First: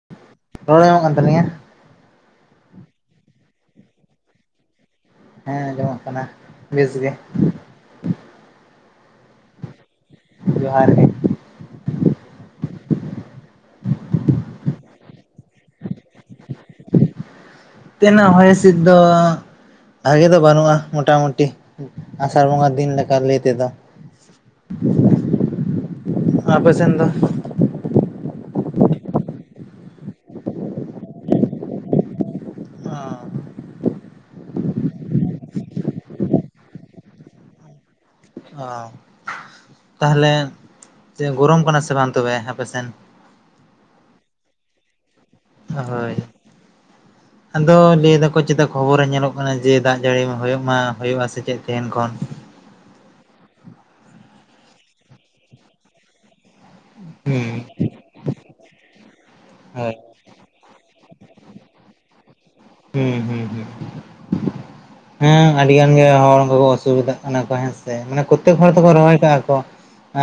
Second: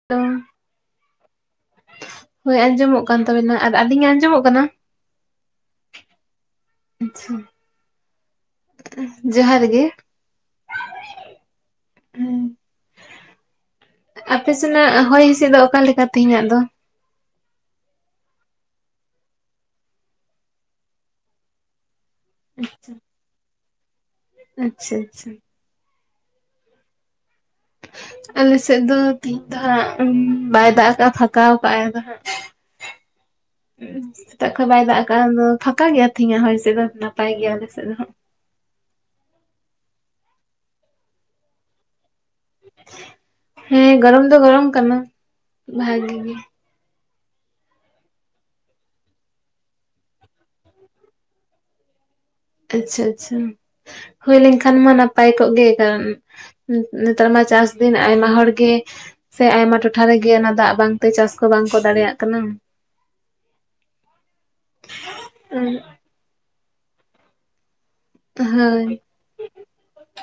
[unintelligible] ᱨᱚᱲ ᱟᱡᱚᱢᱚᱜ ᱠᱟᱱ ᱛᱟᱞᱤᱧᱟ ᱦᱳᱭ ᱟᱸᱡᱚᱢᱚᱜ ᱠᱟᱱ ᱛᱟᱵᱮᱱ ᱟᱨ ᱟᱹᱞᱤᱧ ᱟᱸᱡᱚᱢᱚᱜ ᱠᱟᱱᱟ᱾ ᱦᱮᱸ ᱟᱸᱡᱚᱢᱚᱜ ᱠᱟᱱᱟ ᱵᱮᱥ ᱜᱮ ᱟᱪᱪᱷᱟ ᱡᱚᱦᱟᱨ ᱜᱮ ᱡᱚᱦᱟᱨ ᱜᱮ [unintelligible] ᱟᱯᱮ ᱥᱮᱱᱟᱜ ᱦᱚᱭ ᱦᱤᱸᱥᱤᱫ ᱫᱚ ᱚᱠᱟ ᱞᱮᱠᱟ ᱛᱮᱦᱮᱧᱼᱟᱜ ᱫᱚ [unintelligible] ᱦᱚᱭ ᱦᱤᱸᱥᱤᱫ ᱫᱚ ᱵᱷᱟᱸᱜᱮ ᱫᱚ ᱵᱟᱹᱱᱩᱜᱼᱟ ᱢᱚᱴᱟ ᱢᱩᱴᱤ ᱟᱥᱟᱲ ᱵᱚᱸᱜᱟ ᱫᱤᱱ ᱟᱪᱪᱷᱟ ᱞᱮᱠᱟ ᱞᱟᱹᱭ ᱛᱮᱫᱚ ᱟᱪᱪᱷᱟ ᱟᱪᱪᱷᱟ ᱟᱯᱮ ᱥᱮᱱ ᱫᱚ ᱟᱞᱮ ᱥᱮᱫ ᱫᱚ ᱛᱤᱦᱤᱧ ᱫᱚ ᱦᱟᱸᱜ ᱵᱟᱭ ᱫᱟᱜ ᱟᱠᱟᱜᱼᱟ ᱯᱷᱟᱠᱟ ᱟᱠᱟᱫᱟᱭ ᱟᱫᱚ ᱦᱟᱸᱜ ᱦ [unintelligible] ᱦᱮᱸ [unintelligible] ᱥᱮᱛᱟᱜ ᱠᱷᱚᱱ ᱵᱟᱭ ᱫᱟᱜ ᱠᱟᱜᱟ, ᱫᱚ ᱯᱷᱟᱸᱠᱟ ᱜᱮᱭᱟ ᱾ ᱛᱤᱦᱤᱧᱟ ᱦᱳᱭᱦᱤᱥᱫ ᱫᱚ ᱱᱟᱯᱟᱭ ᱜᱮᱭᱟ ᱾ ᱟᱞᱮᱥᱮᱫ ᱫᱚ ᱦᱟᱜ ᱚ ᱛᱟᱦᱚᱞᱮ ᱜᱚᱨᱚᱢ ᱠᱟᱱᱟ ᱥᱮ ᱵᱟᱝ ᱛᱚᱵᱮ ᱦᱟᱯᱮᱥᱮᱱ? ᱦᱮᱸ ᱜᱚᱨᱚᱢ ᱫᱚ ᱜᱚᱨᱚᱢ ᱠᱟᱱᱟ᱾ ᱦᱳᱭ ᱵᱷᱟᱜᱤ ᱜᱮ [inaudible] ᱟᱫᱚ ᱞᱟᱹᱭ ᱫᱟᱠᱚ ᱪᱮᱛᱟ, ᱠᱷᱚᱵᱚᱨᱮ ᱧᱮᱞᱚᱜ ᱠᱟᱱᱟ ᱾ ᱡᱮ ᱫᱟᱜ ᱡᱟᱹᱲᱤ ᱦᱩᱭᱩᱜ ᱢᱟ, ᱦᱩᱭᱩᱜ ᱟ ᱥᱮ ᱪᱮᱫ ᱛᱮᱦᱮᱱ ᱠᱷᱚᱱ ᱾ ᱟᱪᱪᱷᱟ ᱟᱪᱪᱷᱟ ᱦᱩᱭᱳ ᱞᱮᱱᱠᱷᱟᱱ ᱢᱟ ᱱᱟᱯᱟᱭ ᱠᱚᱜ ᱜᱮ ᱠᱟᱨᱚᱱ ᱱᱮᱛᱟᱨ ᱢᱟ ᱦᱩᱸ ᱪᱟᱥ ᱫᱤᱱ ᱟᱭᱢᱟ ᱦᱚᱲ ᱜᱮ ᱥᱮ ᱟᱭᱢᱟ ᱦᱳᱭ ᱴᱚᱴᱷᱟ ᱨᱮᱜᱮ ᱚᱱᱟ ᱫᱟᱜ ᱵᱟᱝ ᱛᱮ ᱪᱟᱥ ᱠᱚ ᱵᱟᱝᱠᱚ ᱫᱟᱲᱮᱭᱟᱜ ᱠᱟᱱᱟ᱾ ᱦᱩᱸ ᱦᱩᱸ ᱦᱩᱸ ᱦᱮᱸ ᱟᱹᱰᱤ ᱜᱟᱱ ᱜᱮ ᱦᱚᱲ ᱠᱚᱠᱚ ᱚᱥᱩᱵᱤᱫᱷᱟᱜ ᱠᱟᱱᱟ᱾ ᱠᱚ ᱦᱮᱸᱥ ᱢᱟᱱᱮ ᱯᱨᱚᱛᱮᱠ ᱦᱚᱲ ᱦᱳᱭ ᱫᱚᱠᱚ ᱨᱚᱦᱚᱭ ᱠᱟᱜᱼᱟ ᱠᱚ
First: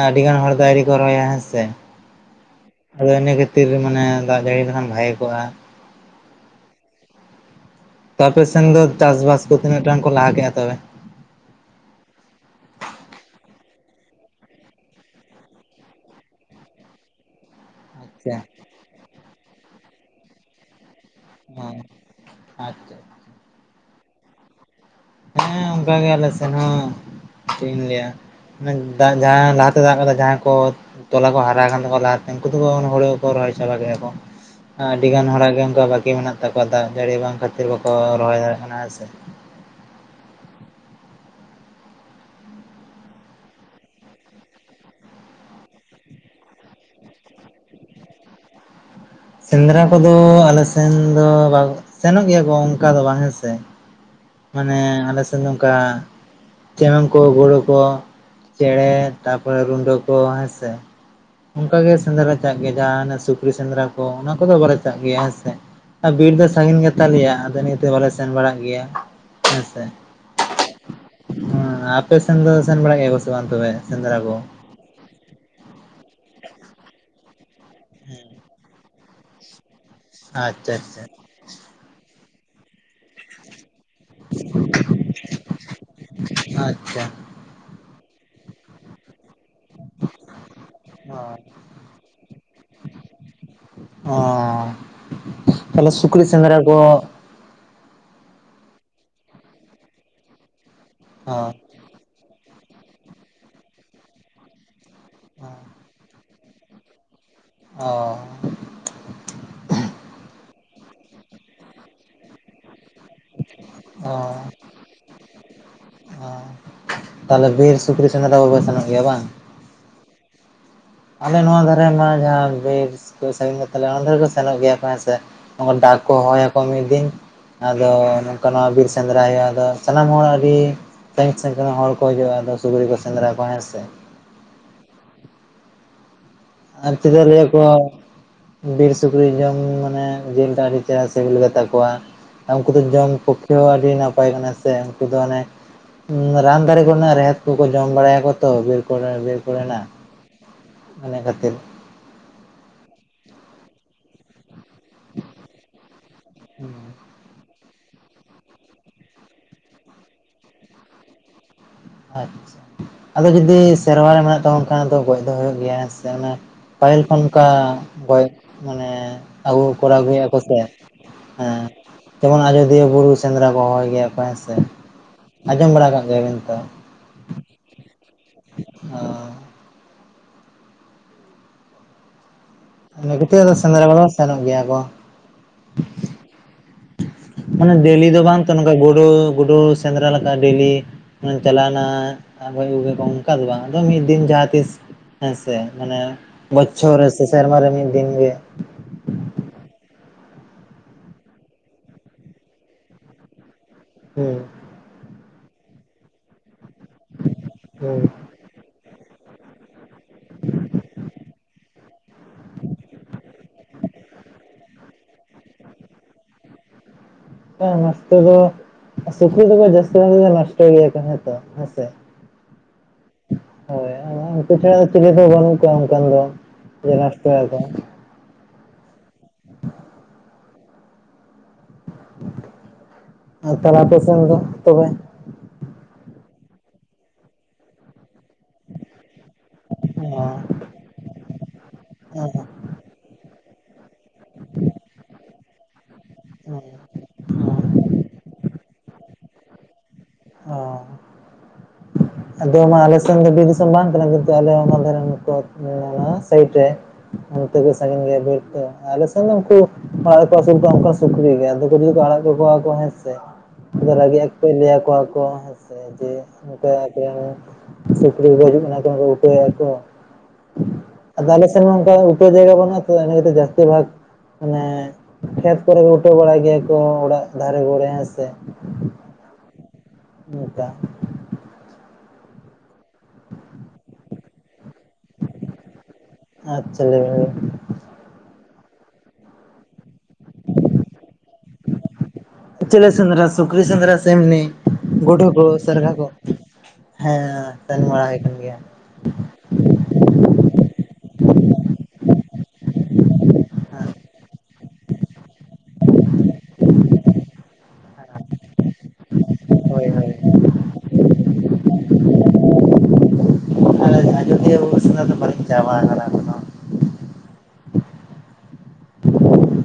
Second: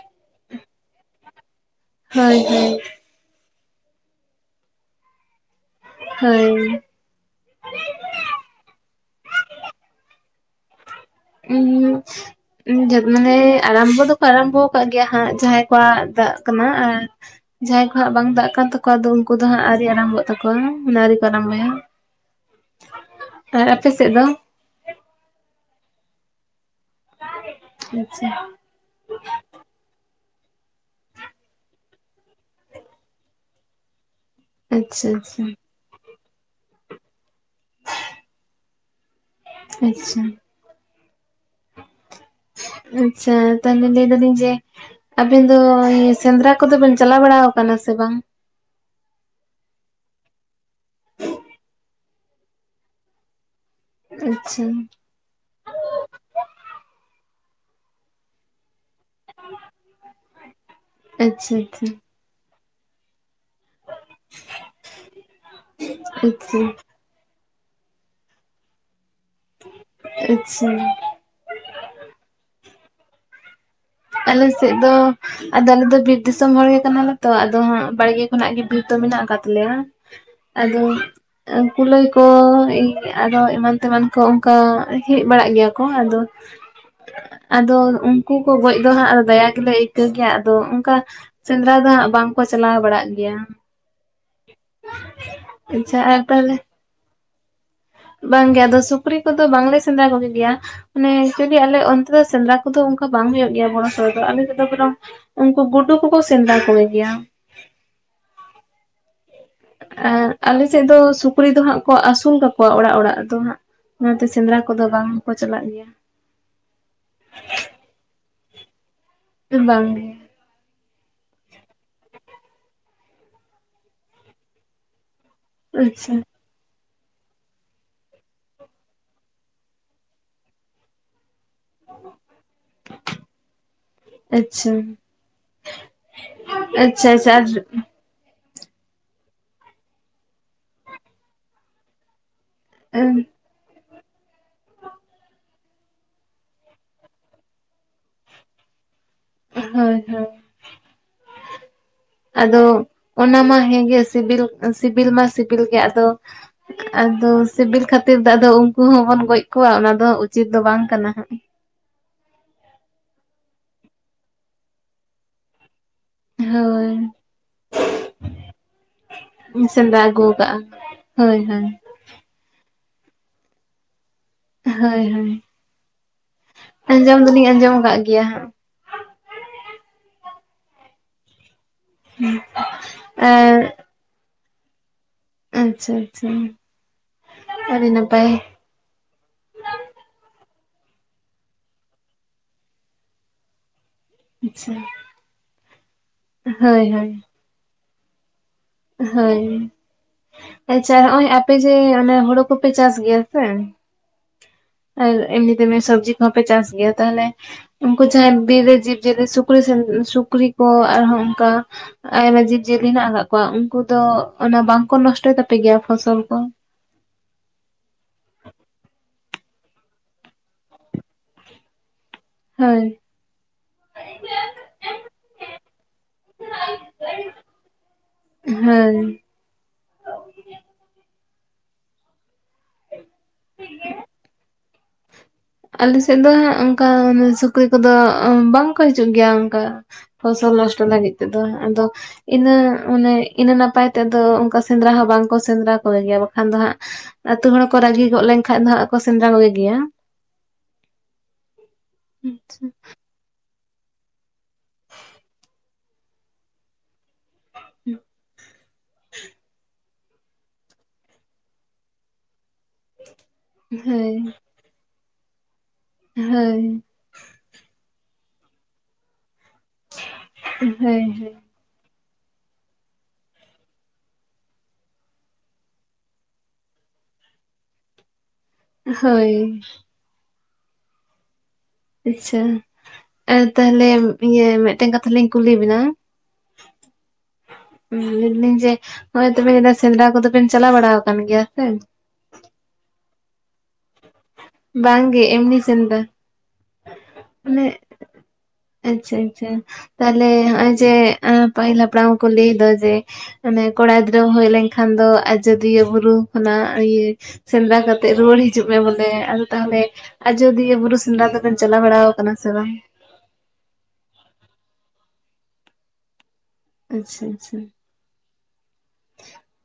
ᱟᱹᱰᱤ ᱜᱟᱱ ᱦᱚᱲ ᱫᱚ ᱟᱹᱨᱤ ᱠᱚ ᱨᱚᱦᱚᱭᱟ ᱦᱮᱸ ᱥᱮ ᱦᱳᱭ ᱦᱳᱭ ᱟᱫᱚ ᱤᱱᱟᱹ ᱠᱷᱟᱹᱛᱤᱨ ᱢᱟᱱᱮ ᱫᱟᱜ ᱡᱟᱹᱲᱤ ᱞᱮᱠᱷᱟᱱ ᱵᱷᱟᱜ ᱠᱚᱜᱼᱟ᱾ ᱦᱳᱭ ᱛᱟᱯᱮ ᱥᱮᱱ ᱫᱚ ᱪᱟᱥ ᱵᱟᱥ ᱠᱚ ᱛᱤᱱᱟᱹᱜ ᱜᱟᱱ ᱠᱚ ᱞᱟᱦᱟ ᱠᱮᱫᱼᱟ ᱛᱚᱵᱮ? [unintelligible] ᱢᱟᱱᱮ ᱟᱨᱟᱢᱵᱷᱚ ᱫᱚᱠᱚ ᱟᱨᱟᱢᱵᱚ ᱠᱟᱜ ᱜᱮᱭᱟ ᱦᱟᱸᱜ ᱡᱟᱦᱟᱸᱭ ᱠᱚᱣᱟᱜ ᱫᱟᱜ ᱠᱟᱱᱟ᱾ ᱟᱨ ᱡᱟᱸᱦᱟᱭ ᱠᱚ ᱦᱟᱸᱜ ᱵᱟᱝ ᱟᱪᱪᱷᱟ ᱫᱟᱜ ᱠᱟᱱ ᱛᱟᱠᱚᱣᱟ ᱟᱫᱚ ᱩᱱᱠᱩ ᱫᱚ ᱦᱟᱸᱜ ᱟᱹᱣᱨᱤ ᱟᱨᱟᱢᱵᱚᱜ ᱛᱟᱠᱚᱣᱟ ᱚᱱᱟ ᱟᱨᱠᱤ ᱟᱨᱢᱵᱚᱭᱟ ᱦᱮᱸ ᱟᱪᱪᱷᱟ ᱟᱨ ᱟᱯᱮ ᱥᱮᱫ ᱫᱚ? ᱦᱮᱸ ᱚᱱᱠᱟ ᱜᱮ ᱟᱞᱮ ᱥᱮᱱᱦᱚ ᱪᱮᱫ ᱤᱧ ᱞᱮᱭᱟ? ᱟᱪᱪᱷᱟ ᱫᱟᱜ ᱡᱟᱦᱟᱸᱟᱭ ᱞᱟᱦᱟᱛᱮ, ᱫᱟᱜ ᱟᱠᱟᱫᱟ ᱡᱟᱦᱟᱸᱟᱭ ᱠᱚ ᱛᱚᱞᱟ ᱠᱚ ᱦᱟᱨᱟ ᱟᱠᱱᱛᱟᱠᱣᱟ, ᱞᱟᱦᱟᱛᱮ ᱩᱱᱠᱩ ᱫᱚᱠᱚ ᱦᱳᱲᱳ ᱠᱚ ᱨᱚᱦᱚᱭ ᱪᱟᱵᱟ ᱠᱮᱜ-ᱟᱠᱚ ᱾ ᱟᱪᱪᱷᱟ ᱟᱹᱰᱤᱜᱟᱱ ᱟᱪᱪᱷᱟ ᱦᱚᱲᱟᱜ ᱜᱮ ᱚᱱᱠᱟ ᱵᱟᱹᱠᱤ ᱢᱮᱱᱟᱜ ᱛᱟᱠᱚᱣᱟ ᱫᱟᱜ ᱡᱟᱹᱲᱤ ᱵᱟᱝ ᱠᱷᱟᱹᱛᱤᱨ ᱵᱟᱠᱚ ᱨᱚᱦᱚᱭ ᱫᱟᱲᱮᱜ ᱠᱟᱱᱟ ᱦᱮᱸᱥᱮ ᱾ ᱟᱪᱪᱷᱟ ᱟᱪᱪᱷᱟ ᱛᱟᱦᱞᱮ ᱞᱟᱹᱭ ᱫᱟᱹᱞᱤᱧ ᱡᱮ ᱟᱵᱤᱱ ᱫᱚ ᱥᱮᱸᱫᱽᱨᱟ ᱠᱚᱫᱚ ᱵᱤᱱ ᱪᱟᱞᱟᱣ ᱵᱟᱲᱟ ᱟᱠᱟᱱᱟ ᱥᱮ ᱵᱟᱝ? ᱥᱮᱸᱫᱽᱨᱟ ᱠᱚᱫᱚ ᱟᱞᱮ ᱥᱮᱱ ᱫᱚ ᱥᱮᱱᱚᱜ ᱜᱮᱭᱟ ᱠᱚ ᱚᱱᱠᱟ ᱫᱚ ᱵᱟᱝ ᱦᱮᱸᱥᱮ ᱾ ᱟᱪᱪᱷᱟ ᱢᱟᱱᱮ ᱟᱞᱮ ᱥᱮᱫ ᱚᱱᱠᱟ ᱪᱮᱢᱮᱝ ᱠᱚ ᱜᱳᱲᱳ ᱠᱚ ᱪᱮᱸᱬᱮ ᱛᱟᱯᱚᱨᱮ ᱨᱩᱰᱟᱹ ᱠᱚ ᱦᱮᱸᱥᱮ ᱟᱪᱪᱷᱟ ᱚᱱᱠᱟ ᱟᱪᱪᱷᱟ ᱜᱮ ᱥᱮᱸᱫᱽᱨᱟ ᱪᱟᱜ ᱜᱮᱭᱟ ᱡᱟᱦᱟ ᱱᱟᱜ ᱥᱩᱠᱨᱤ ᱥᱮᱸᱫᱽᱨᱟ ᱠᱚ, ᱚᱱᱟ ᱠᱚᱫᱚ ᱵᱟᱞᱮᱪᱟᱜ ᱜᱮᱭᱟ ᱦᱮᱸᱥᱮ, ᱟᱨ ᱵᱤᱨ ᱫᱚ ᱟᱪᱪᱷᱟ ᱥᱟᱺᱜᱤᱧ ᱠᱟᱛᱮ ᱛᱟᱞᱮᱭᱟ ᱟᱫᱚ ᱱᱤᱭᱟᱹᱛᱮ ᱵᱟᱞᱮ ᱥᱮᱱ ᱵᱟᱲᱟᱜ ᱜᱮᱭᱟ ᱦᱮᱸᱥᱮ ᱟᱪᱪᱷᱟ ᱾ ᱦᱩᱸ ᱟᱯᱮ ᱥᱮᱱ ᱫᱚ ᱥᱮᱱ ᱵᱮᱲᱟᱜ ᱜᱮᱭᱟ ᱥᱮ ᱵᱟᱝ ᱛᱚᱵᱮ? ᱥᱮᱸᱫᱽᱨᱟ ᱠᱚ ᱟᱞᱮ ᱥᱮᱜ ᱫᱚ ᱟᱫᱚᱬᱟᱞᱮ ᱫᱚ ᱵᱤᱨ ᱫᱤᱥᱚᱢ ᱦᱚᱲ ᱜᱮ ᱠᱟᱱᱟᱞᱮ ᱛᱚ ᱟᱫᱚ ᱦᱟᱸᱜ ᱵᱟᱲᱜᱮ ᱠᱷᱚᱱᱟᱜ ᱜᱮ ᱵᱤᱨᱛᱚ ᱢᱮᱱᱟᱜ ᱟᱠᱟᱫ ᱛᱟᱞᱮᱭᱟ ᱟᱪᱪᱷᱟ ᱟᱫᱚ ᱟᱪᱪᱷᱟ ᱠᱩᱞᱟᱹᱭ ᱠᱚ ᱟᱨᱚ ᱮᱢᱟᱱ ᱛᱮᱢᱟᱱ ᱠᱚ ᱚᱱᱠᱟ ᱦᱮᱡ ᱵᱟᱲᱟᱜ ᱜᱮᱭᱟ ᱠᱚ ᱾ ᱟᱫᱚ ᱟᱪᱪᱷᱟ ᱟᱫᱚ ᱩᱱᱠᱩ ᱠᱚ ᱜᱚᱡ ᱫᱚ ᱦᱟᱸᱜ ᱫᱟᱭᱟ ᱜᱮᱞᱮ ᱟᱹᱭᱠᱟᱹᱶ ᱠᱟ. ᱣ ᱜᱮᱭᱟ ᱾ ᱟᱫᱚ ᱚᱱᱠᱟ ᱚ ᱥᱮᱸᱫᱽᱨᱟ ᱫᱚ ᱦᱟᱸᱜ ᱵᱟᱝᱠᱚ ᱪᱟᱞᱟᱣ ᱵᱟᱲᱟᱜ ᱜᱮᱭᱟ ᱾ ᱚ ᱛᱟᱦᱚᱞᱮ ᱟᱪᱪᱷᱟ ᱟᱨ ᱥᱩᱠᱨᱤ ᱥᱮᱸᱫᱽᱨᱟ ᱛᱟᱦᱚᱞᱮ ᱠᱚ, ᱵᱟᱝᱜᱮ ᱟᱫᱚ ᱥᱩᱠᱨᱤ ᱠᱚᱫᱚ ᱵᱟᱝᱞᱮ ᱥᱮᱸᱫᱽᱨᱟ ᱠᱚᱜᱮᱭᱟ ᱾ ᱢᱟᱱᱮ ᱚ ᱡᱫᱤ ᱟᱞᱮ ᱛᱚᱵᱮ ᱥᱮᱸᱫᱽᱨᱟ ᱠᱚᱫᱚ ᱚᱱᱠᱟ ᱵᱟᱝ ᱦᱩᱭᱩᱜ ᱜᱮᱭᱟ ᱾ ᱵᱚᱲᱚ ᱥᱚᱲᱚ ᱫᱚ ᱟᱞᱮ ᱛᱮᱫᱚ ᱵᱚᱨᱚᱝ ᱚ ᱩᱱᱠᱩ ᱜᱩᱰᱩ ᱠᱚᱠᱚ ᱥᱮᱸᱫᱽᱨᱟ ᱠᱚᱜᱮ ᱜᱮᱭᱟ ᱾ ᱚᱸ ᱟᱨ ᱟᱞᱮᱥᱮᱫ ᱫᱚ ᱥᱩᱠᱨᱤ ᱫᱚ ᱦᱟᱸᱜ ᱠᱚ ᱟᱹᱥᱩᱞ ᱠᱟᱠᱚᱣᱟ ᱚᱲᱟᱜ ᱚᱲᱟᱜ ᱾ ᱛᱚ ᱦᱟᱸᱜ ᱚ ᱚᱱᱟᱛᱮ ᱥᱮᱸᱫᱽᱨᱟ ᱠᱚᱫᱚ ᱵᱟᱝᱠᱚ ᱪᱟᱞᱟᱜ ᱜᱮᱭᱟ ᱾ ᱚ ᱛᱟᱦᱞᱮ ᱵᱤᱨ ᱥᱩᱠᱨᱤ ᱥᱮᱸᱫᱽᱨᱟ ᱫᱚᱠᱚ ᱥᱮᱱᱚᱜ ᱜᱮᱭᱟ ᱵᱟᱝ ᱾ ᱵᱟᱝ ᱜᱮ ᱟᱞᱮ ᱱᱚᱣᱟ ᱫᱷᱟᱨᱮ ᱢᱟ ᱡᱟᱦᱟᱸ ᱵᱤᱨᱥ ᱠᱚ ᱥᱟᱺᱜᱤᱧ ᱜᱮ ᱛᱟᱞᱮᱭᱟ ᱚᱱᱟ ᱫᱷᱟᱨᱮ ᱠᱚ ᱥᱮᱱᱚᱜ ᱜᱮᱭᱟ ᱠᱚ ᱦᱮᱸ ᱥᱮ᱾ ᱰᱟᱜ ᱠᱚ ᱟᱪᱪᱷᱟ ᱦᱚᱦᱚ ᱭᱟᱠᱚ ᱢᱤᱜ ᱫᱤᱱ ᱟᱫᱚ ᱱᱚᱝᱠᱟ ᱱᱚᱣᱟ ᱵᱤᱨ ᱥᱮᱸᱫᱽᱨᱟ ᱦᱩᱭᱩᱜᱼᱟ ᱟᱫᱚ ᱥᱟᱱᱟᱢ ᱦᱚᱲᱟᱜ ᱟᱹᱰᱤ ᱥᱟᱺᱜᱤᱧ ᱥᱟᱺᱜᱤᱧ ᱠᱷᱟᱱ ᱦᱚᱲ ᱠᱚ ᱦᱤᱡᱩᱜᱼᱟ᱾ ᱟᱫᱚ ᱥᱩᱠᱨᱤ ᱠᱚ ᱥᱮᱸᱫᱽᱨᱟ ᱠᱚᱣᱟ ᱦᱮᱸ ᱥᱮ᱾ ᱟᱪᱷᱟ ᱟᱨᱪᱮᱫᱮ ᱟᱪᱪᱷᱟ ᱞᱟᱹᱭᱟᱠᱚ-ᱼ ᱵᱤᱨ ᱥᱩᱠᱨᱤ ᱡᱚᱢ ᱢᱟᱱᱮ ᱡᱤᱞ ᱴᱟᱜ ᱟᱹᱰᱤ ᱪᱮᱦᱮᱨᱟ ᱥᱤᱵᱤᱞ ᱜᱮ ᱛᱟᱠᱚᱣᱟ ᱟ ᱩᱝᱠᱩ ᱫᱚ ᱡᱚᱢ ᱟᱨ ᱯᱚᱠᱷ ᱠᱮ ᱦᱚᱸ ᱟᱹᱰᱤ ᱱᱟᱯᱟᱭ ᱠᱟᱱᱟ ᱥᱮ ᱩᱝᱠᱩ ᱫᱚ ᱚᱱᱮ ᱨᱟᱱ ᱫᱷᱟᱨᱮ ᱠᱚᱨᱱᱟ ᱨᱮᱦᱮᱫ ᱠᱚᱠᱚ ᱡᱚᱢ ᱵᱟᱲᱟᱭᱟᱠᱚ ᱛᱚ ᱵᱤᱨ ᱠᱚᱨᱮ ᱵᱤᱨ ᱠᱚᱨᱮᱱᱟᱜ [unintelligible] ᱤᱱᱟ ᱠᱷᱟᱹᱛᱤᱨ ᱟᱫᱚ ᱚᱱᱟ ᱢᱟ ᱦᱮᱸᱜᱮ ᱥᱤᱵᱤᱞ ᱥᱤᱵᱤᱞ ᱢᱟ ᱥᱤᱵᱤᱞ ᱜᱮ ᱟᱫᱚ ᱦᱩᱸ, ᱟᱫᱚ ᱥᱤᱵᱤᱞ ᱠᱷᱟᱹᱛᱤᱨ ᱫᱚ ᱟᱫᱚ ᱩᱝᱠᱩ ᱦᱚᱸᱵᱚᱱ ᱜᱚᱡ ᱠᱚᱣᱟ ᱚᱱᱟ ᱫᱚ ᱦᱟᱸᱜ ᱩᱪᱤᱛ ᱫᱚ ᱵᱟᱝ ᱠᱟᱱᱟ ᱦᱟᱸᱜ᱾ ᱟᱪᱷᱟ ᱟᱫᱚ ᱡᱩᱫᱤ ᱥᱮᱨᱣᱟ ᱨᱮ ᱢᱮᱱᱟᱜ ᱛᱟᱵᱚᱱ ᱠᱷᱟᱱ ᱟᱫᱚ ᱜᱚᱡ ᱫᱚ ᱦᱩᱭᱩᱜ ᱜᱮᱭᱟ ᱦᱮᱸᱥᱮ ᱚᱱᱟ ᱦᱳᱭ ᱯᱟᱹᱦᱤᱞ ᱠᱷᱚᱱ ᱚᱜᱠᱟ ᱜᱚᱡ ᱢᱟᱱᱮ ᱦᱮᱸ ᱟᱹᱜᱩ ᱥᱮᱸᱫᱽᱨᱟ ᱠᱚᱨᱟᱣ ᱟᱹᱜᱩ ᱟᱹᱜᱩᱭᱮᱜᱼᱟ ᱠᱚ ᱥᱮ ᱠᱟᱜᱼᱟ ᱦᱮᱸ ᱦᱳᱭ ᱦᱳᱭ ᱡᱮᱢᱚᱱ ᱟᱡᱚᱫᱤᱭᱟᱹ ᱵᱩᱨᱩ ᱥᱮᱸᱫᱽᱨᱟ ᱠᱚ ᱦᱚᱦᱚᱭ ᱜᱮᱭᱟ ᱠᱚ ᱦᱮᱸ ᱥᱮ ᱦᱳᱭ ᱦᱳᱭ ᱟᱸᱡᱚᱢ ᱵᱟᱲᱟ ᱠᱟᱜ ᱜᱮᱭᱟᱵᱤᱱ ᱛᱚ? ᱟᱸᱡᱚᱢ ᱫᱚᱞᱤᱧ ᱟᱸᱡᱚᱢ ᱠᱟᱜ ᱜᱮᱭᱟ ᱦᱟᱸᱜ᱾ ᱚ ᱩᱱᱟᱹ ᱠᱷᱟᱛᱤᱨ ᱟᱫᱚ ᱟᱨ ᱥᱮᱸᱫᱽᱨᱟ ᱠᱚᱫᱚ ᱥᱮᱱᱚᱜ ᱜᱮᱭᱟ ᱠᱚ᱾ ᱟᱪᱷᱟ ᱟᱪᱷᱟ ᱢᱟᱱᱮ ᱰᱮᱞᱤ ᱫᱚ ᱵᱟᱝ ᱠᱟᱱᱩᱢ ᱜᱩᱰᱩ ᱜᱩᱰᱩ ᱥᱮᱸᱫᱽᱨᱟ ᱞᱮᱠᱟ ᱰᱮᱞᱤ ᱪᱟᱞᱟᱣᱱᱟ ᱟ ᱜᱚᱡ ᱟᱹᱜᱩ ᱠᱮᱜ ᱠᱚᱣᱟᱢ ᱠᱟ ᱫᱚ ᱵᱟᱝ ᱟᱫᱚ ᱢᱤᱜ ᱫᱤᱱ ᱡᱟᱦᱟᱸ ᱛᱤᱥ ᱟᱪᱪᱷᱟ ᱦᱮᱸᱥᱮ ᱢᱟᱱᱮ ᱦᱳᱭ ᱵᱚᱪᱷᱚᱨ ᱨᱮ ᱥᱮ ᱥᱮᱨᱢᱟ ᱨᱮ ᱢᱤᱜ ᱫᱤᱱ ᱜᱮ᱾ ᱦᱟᱹᱭ ᱟᱪᱷᱟ ᱦᱚᱜᱼᱚᱭ ᱟᱯᱮ ᱡᱮ ᱚᱱᱟ ᱦᱩᱲᱩ ᱠᱚᱯᱮ ᱪᱟᱥ ᱜᱮᱭᱟ ᱥᱮ? ᱦᱮᱸ ᱟᱨ ᱮᱢᱱᱤ ᱛᱮ ᱥᱚᱵᱡᱤ ᱠᱚᱦᱚᱸ ᱯᱮ ᱪᱟᱥ ᱜᱮᱭᱟ ᱛᱟᱦᱞᱮ ᱩᱱᱠᱩ ᱦᱩᱸ ᱡᱟᱦᱟᱸᱭ ᱵᱤᱨ ᱨᱮ ᱡᱤᱵᱽ ᱡᱤᱭᱟᱹᱞᱤ ᱥᱩᱠ ᱠᱨᱤ ᱥᱮᱱ ᱥᱩᱠᱨᱤ ᱠᱚ ᱟᱨᱦᱚᱸ ᱚᱝᱠᱟ ᱟᱭᱢᱟ ᱡᱤᱵᱽᱡᱤᱭᱟᱹᱞᱤ ᱦᱮᱱᱟᱜ ᱠᱟᱜ ᱠᱚᱣᱟ ᱩᱝᱠᱩ ᱫᱚ ᱚᱱᱟ ᱵᱟᱝᱠᱚ ᱱᱚᱥᱴᱚᱭ ᱛᱟᱯᱮᱜ ᱜᱮᱭᱟ ᱯᱷᱚᱥᱚᱞ ᱠᱚ? ᱦᱮᱸ ᱱᱚᱥᱴᱚ ᱫᱚ ᱥᱩᱠᱨᱤ ᱫᱚᱠᱚ ᱡᱟᱹᱥᱛᱤ ᱠᱟᱭ ᱛᱮᱠᱚ ᱱᱚᱥᱴᱚ ᱜᱮᱭᱟ ᱦᱮᱸ ᱛᱚ ᱦᱮᱸᱥᱮ᱾ ᱦᱳᱭ ᱦᱳᱭ ᱟ ᱩᱝᱠᱩ ᱪᱷᱟᱲᱟ ᱫᱚ ᱪᱤᱞᱤ ᱛᱚ ᱵᱟᱹᱱᱩᱜ ᱠᱚᱣᱟ ᱚᱝᱠᱟᱱ ᱫᱚ ᱡᱮ ᱱᱚᱥᱴᱚᱭᱟᱠᱚ᱾ ᱦᱮᱸ ᱟᱨ ᱛᱟᱞᱮ ᱟᱯᱮ ᱥᱮᱱ ᱫᱚ ᱛᱚᱵᱮ? ᱟᱞᱮ ᱥᱮᱜ ᱫᱚ ᱦᱟᱸᱜ ᱚᱝᱠᱟ ᱥᱩᱠᱨᱤ ᱠᱚᱫᱚ ᱚᱸ ᱵᱟᱝᱠᱚ ᱦᱤᱡᱩᱜ ᱜᱮᱭᱟ ᱚᱝᱠᱟ᱾ ᱚ ᱯᱷᱚᱥᱚᱞ ᱱᱚᱥᱴᱚ ᱞᱟᱹᱜᱤᱜ ᱛᱮᱫᱚ ᱟᱫᱚ ᱤᱱᱟ ᱚᱱᱮ ᱤᱱᱟᱹ ᱱᱟᱯᱟᱭ ᱛᱮ ᱟᱫᱚ ᱚᱝᱠᱟ ᱥᱮᱸᱫᱽᱨᱟ ᱦᱚᱸ ᱵᱟᱝᱠᱚ ᱥᱮᱸᱫᱽᱨᱟ ᱠᱚ ᱜᱮᱭᱟ ᱵᱟᱠᱷᱟᱱ ᱫᱚ ᱚ ᱦᱟᱸᱜ ᱟᱹᱛᱩ ᱦᱚᱲ ᱠᱚ ᱨᱟᱹᱜᱤ ᱜᱚᱜ ᱞᱮᱱᱠᱷᱟᱡ ᱫᱚᱦᱟᱸᱜ ᱠᱚ ᱥᱮᱸᱫᱽᱨᱟ ᱠᱚᱜᱮ ᱜᱮᱭᱟ᱾ ᱚ ᱟᱫᱚ ᱢᱟ ᱟᱞᱮ ᱥᱮᱱ ᱫᱚ ᱵᱤᱨ ᱫᱤᱥᱚᱢ ᱵᱟᱝ ᱠᱟᱱᱟ, ᱠᱤᱱᱛᱩ ᱟᱞᱮ ᱚᱱᱟ ᱫᱷᱟᱨᱮ ᱨᱮᱱ ᱠᱚ ᱟᱱᱟ ᱥᱟᱭᱤᱰ ᱨᱮ ᱚᱱᱛᱮ ᱜᱮ ᱥᱟᱺᱜᱤᱧ ᱜᱮᱭᱟ ᱵᱤᱨ ᱠᱚ ᱟᱞᱮ ᱥᱮᱱ ᱫᱚ ᱩᱝᱠᱩ ᱟᱲᱟᱜ ᱨᱮᱠᱚ ᱟᱹᱥᱩᱞ ᱠᱚᱣᱟ ᱚᱜᱠᱟ ᱥᱩᱠᱨᱤ ᱜᱮ ᱟᱫᱚᱠᱩ ᱡᱩᱫᱤ ᱠᱚ ᱟᱲᱟᱜ ᱠᱟᱠᱚᱣᱟ ᱠᱚ ᱦᱮᱸ ᱥᱮ ᱟᱫᱚ ᱦᱳᱭ ᱨᱟᱹᱜᱤᱜᱼᱟ ᱠᱚ ᱞᱟᱹᱭᱟ ᱠᱚᱣᱟ ᱠᱚ ᱦᱮᱸᱥᱮ ᱡᱮ ᱦᱳᱭ [unintelligible] ᱥᱩᱠᱨᱤ ᱠᱚᱠᱚ ᱦᱤᱡᱩᱜ ᱠᱟᱱᱟ ᱠᱚ ᱩᱴᱟᱹᱭᱟᱠᱚ ᱦᱮᱸ ᱦᱮᱸ ᱮᱱᱛᱮ ᱨᱮᱦᱚᱸᱚᱠᱟ ᱩᱴᱟᱹ ᱡᱟᱭᱜᱟ ᱵᱟᱹᱱᱩᱜᱼᱟ ᱛᱚ ᱤᱱᱟᱹ ᱠᱷᱟᱛᱤᱨ ᱡᱥᱛᱤ ᱵᱷᱟᱜ ᱢᱟᱱᱮ ᱠᱷᱮᱛ ᱠᱚᱨᱮ ᱠᱚ ᱩᱴᱟᱹᱣ ᱵᱟᱲᱟᱭ ᱜᱮᱭᱟ ᱠᱚ ᱚᱲᱟᱜ ᱫᱷᱟᱨᱮ ᱜᱚᱲᱮ ᱦᱮᱸᱥᱮ᱾ ᱦᱳᱭ ᱩᱠᱟ ᱟᱪᱪᱷᱟ ᱟᱨ ᱛᱟᱦᱚᱞᱮ ᱤᱭᱟᱹ ᱢᱤᱫᱴᱮᱱ ᱠᱟᱛᱷᱟ ᱛᱟᱷᱟᱞᱤᱧ ᱠᱩᱞᱤ ᱵᱤᱱᱟ ᱟᱪᱪᱷᱟ ᱞᱟᱹᱭ ᱵᱤᱱ ᱩᱸ ᱞᱟᱹᱭ ᱫᱟᱞᱤᱧ ᱡᱮ ᱱᱚᱜᱼᱚᱭ ᱛᱚᱵᱮ ᱥᱮᱸᱫᱽᱨᱟ ᱠᱚᱫᱚᱵᱮᱱ ᱪᱟᱞᱟᱣ ᱵᱟᱲᱟ ᱟᱠᱟᱱ ᱜᱮᱭᱟ ᱥᱮ? ᱪᱮᱞᱮ ᱥᱮᱸᱫᱽᱨᱟ ᱥᱩᱠᱨᱤ ᱥᱮᱸᱫᱽᱨᱟ ᱥᱮ ᱮᱢᱱᱤ ᱵᱟᱝᱜᱮ ᱜᱳᱰᱳ ᱠᱚ ᱮᱢᱱᱤ ᱥᱚᱨᱟᱨᱜᱟ ᱥᱮᱸᱫᱽᱨᱟ ᱠᱚ? ᱦᱮᱸ ᱢᱟᱱᱮ ᱥᱮᱱ ᱢᱟᱨᱲᱟ ᱦᱩᱭ ᱠᱟᱱᱟ ᱟᱪᱪᱷᱟ ᱟᱪᱪᱷᱟ ᱛᱟᱦᱞᱮ ᱦᱚᱜᱼᱚᱭ ᱡᱮ ᱯᱟᱹᱦᱤᱞ ᱦᱟᱯᱟᱲᱟᱢ ᱠᱚᱠᱚ ᱞᱟᱹᱭ ᱫᱟ ᱡᱮ ᱢᱟᱱᱮ ᱠᱚᱲᱟ ᱜᱤᱫᱽᱨᱟᱹᱢ ᱦᱚᱭ ᱞᱮᱱᱠᱷᱟᱱ ᱫᱚ ᱟᱡᱚᱫᱤᱭᱟᱹ ᱵᱩᱨᱩ ᱠᱷᱚᱱᱟᱜ ᱤᱭᱟᱹ ᱥᱮᱸᱨᱟ ᱠᱟᱛᱮᱫ ᱨᱩᱣᱟᱹᱲ ᱦᱤᱡᱩᱜ ᱢᱮ ᱵᱚᱞᱮ ᱛᱟᱦᱚᱞᱮ ᱦᱳᱭ ᱦᱳᱭ ᱟᱡᱚᱫᱤᱭᱟᱹ ᱵᱩᱨᱩ ᱥᱮᱸᱫᱽᱨᱟ ᱫᱚᱵᱮᱱ ᱪᱟᱞᱟᱣ ᱵᱟᱲᱟ ᱟᱠᱟᱱᱟ ᱥᱮ ᱵᱟᱝ? ᱟᱡᱚᱫᱤᱭᱹ ᱵᱩᱨᱩ ᱥᱮᱸᱫᱽᱨᱟ ᱫᱚ ᱵᱟᱨᱮᱧ ᱪᱟᱵᱟᱣᱟ ᱠᱟᱱᱟ ᱟᱪᱪᱷᱟ ᱟᱪᱪᱷᱟ